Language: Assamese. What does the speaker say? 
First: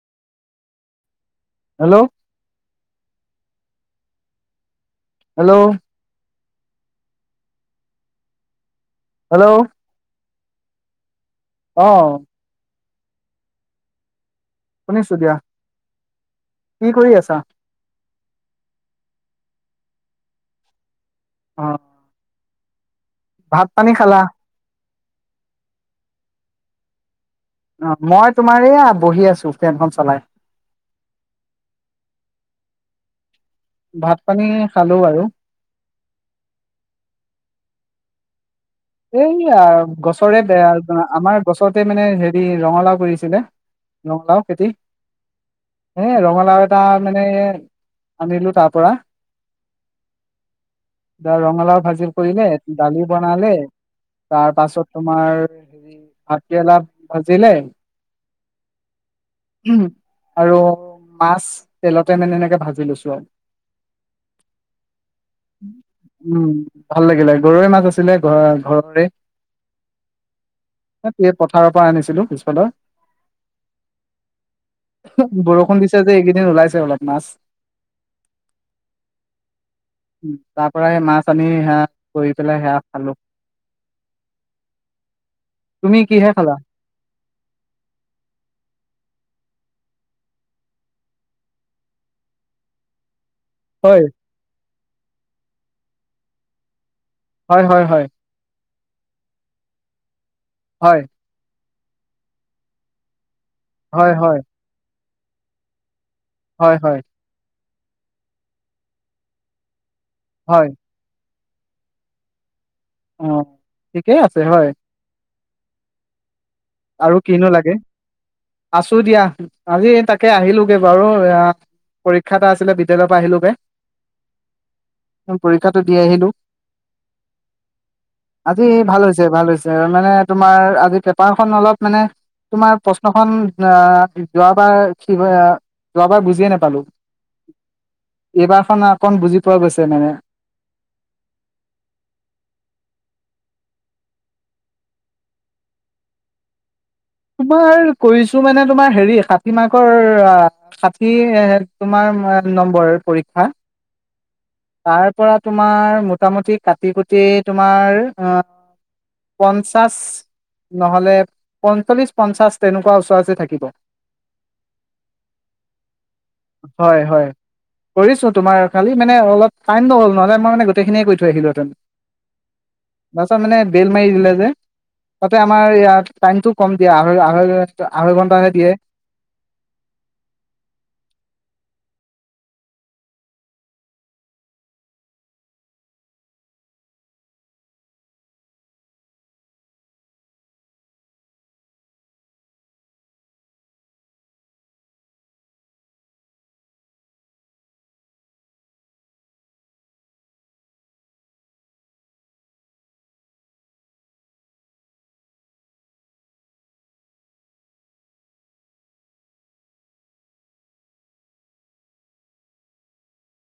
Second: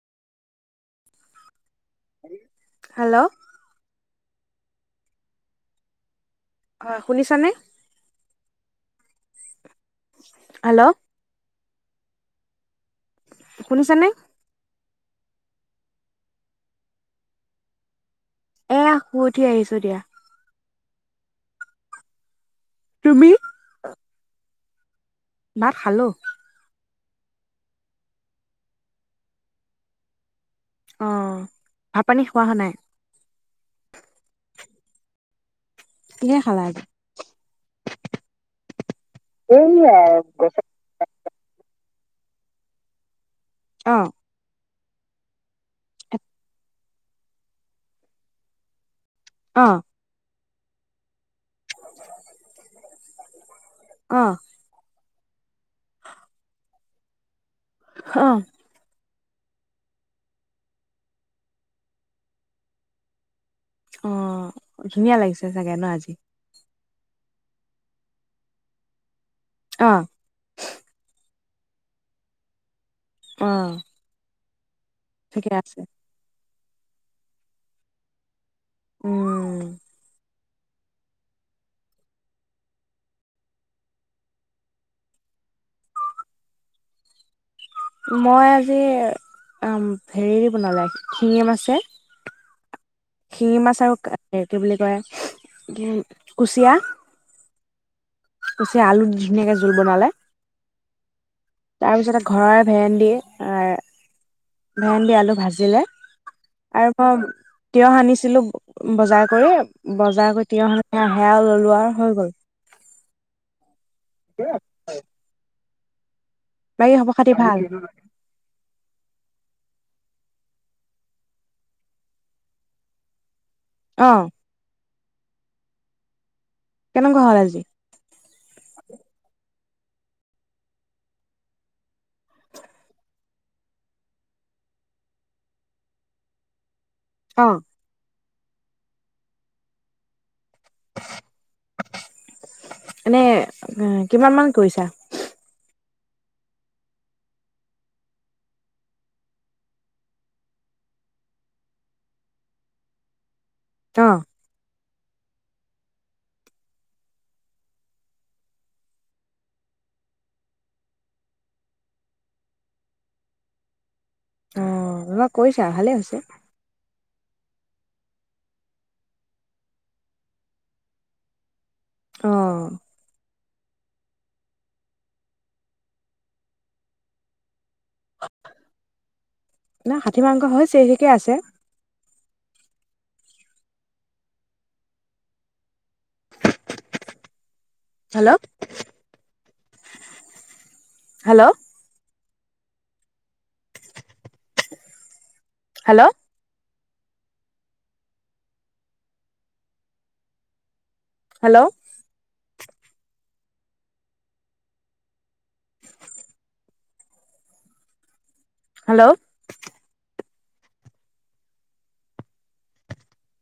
হেল্ল' হেল্ল' হেল্ল' হয় শুনিছানে হেল্ল' হেল্ল' অ শুনিছা নে শুনিছো দিয়া কি কৰি আছা এয়া শুই উঠি আহিছো দিয়া অ তুমি? ভাত পানী খালা ভাত খালো অ মই তোমাৰয়া বহি আছো ফ্ৰেনখন চলাই অ ভাত পানী খোৱা হোৱা নাই ভাত পানী খালো বাৰু কিহে খালা আজি এই অ গছৰে বেয়া আমাৰ গছত তাতে মানে হেৰি ৰঙালাও কৰিছিলে অ ৰঙলাও খেতি এ ৰঙালাও এটা মানে আনিলো তাৰ পৰা অ এ ৰঙালাও ভাজি কৰিলে দালি বনালে তাৰ পাছত তোমাৰ ভাত কেৰেলা ভাজিলে অঁ উম আৰু মাছ তেলতে মানে এনেকে ভাজি লৈছো আৰু অ ধুনীয়া লাগিছে চাগে ন আজি উম, ভাল লাগিলে গৰৰৈ মাছ আছিলে ঘ ঘৰতৰে অ পথাৰৰ পৰা আনিছিলো পিছফালৰ অ ঠিকে আছে। বৰষুণ দিছে যে এইকেইদিন ওলাইছে সেইবিলাক মাছ উম তাৰ পৰাই মাছ আনি সেয়া কৰি পেলাই সেয়া খালো তুমি কিহে খালা মই আজি উম হেৰি বনালে শিঙি মাছে শিঙি মাছ আৰু হয়, কি বুলি তাৰ কুচিয়া হয় হয় হয় কুচিয়া আলু ধুনীয়াকে জোল বনালে হয় তাৰপিছতে ঘৰৰে ভেনন্দি হয় হয় ভাজিলে হয়, আৰু হয়, পাম কিয় আনিছিলো বজাৰ কৰি বজাৰ কৰি হয়, তিনি সপ্তাহ সেয়া ললোৱাআৰু হৈ গ'ল অ ঠিকেই আছে হয় বাকী খবৰ আৰু খাতি কিনো ভাল? লাগে আছো দিয়া আজি তাকে আহিলোগে বাৰু পৰীক্ষা এটা আছিলে বিদ্যয়ালয়ৰ পৰা আহিলোগে আহ পৰীক্ষাটো দি আহিলো কেনেকুৱা হল আজি আজি ভাল হৈছে ভাল হৈছে মানে তোমাৰ আজি পেপাৰ পেপাৰ খন অলপ মানে তোমাৰ প্ৰশ্নখন আহ যোৱাবাৰ কি কয় যোৱাবাৰ বুজিয়ে নাপালো অ এইবাৰ খন অকণ বুজি পোৱা গৈছে মানে এনে কিমান মান কৰিছা তোমাৰ কৈছো মানে তোমাৰ হেৰি ষাঠি মাৰ্কৰ ষাঠি তোমাৰ নম্বৰ পৰীক্ষা অ তাৰ পৰা তোমাৰ মোটামুটি কাটি কুটি তোমাৰ পঞ্চাছ নহলে পন চল্লিছ পঞ্চাছ তেনেকুৱাওচৰা ওচৰি থাকিব আহ এই বাৰ কৰিছা কৈছা ভালে হৈছে হয় হয় কৰিছো তোমাৰ খালি মানে অলপ টাইম নহ'ল নহ'লে মই মানে গোটেইখিনিয়ে কৰি থৈ আহিলোহেতেনঁ অ', পাছত মানে বেল মাৰি দিলে যে তাতে আমাৰ ইয়াত টাইমতটো কম দিয়া আঢ়ৈ আঢ়ৈ আঢ়ৈ ঘণ্টাহে দিয়ে না ষাঠি মাংস হৈ চিৰিকিকে আছে hello hello hello hello [unintelligible] hello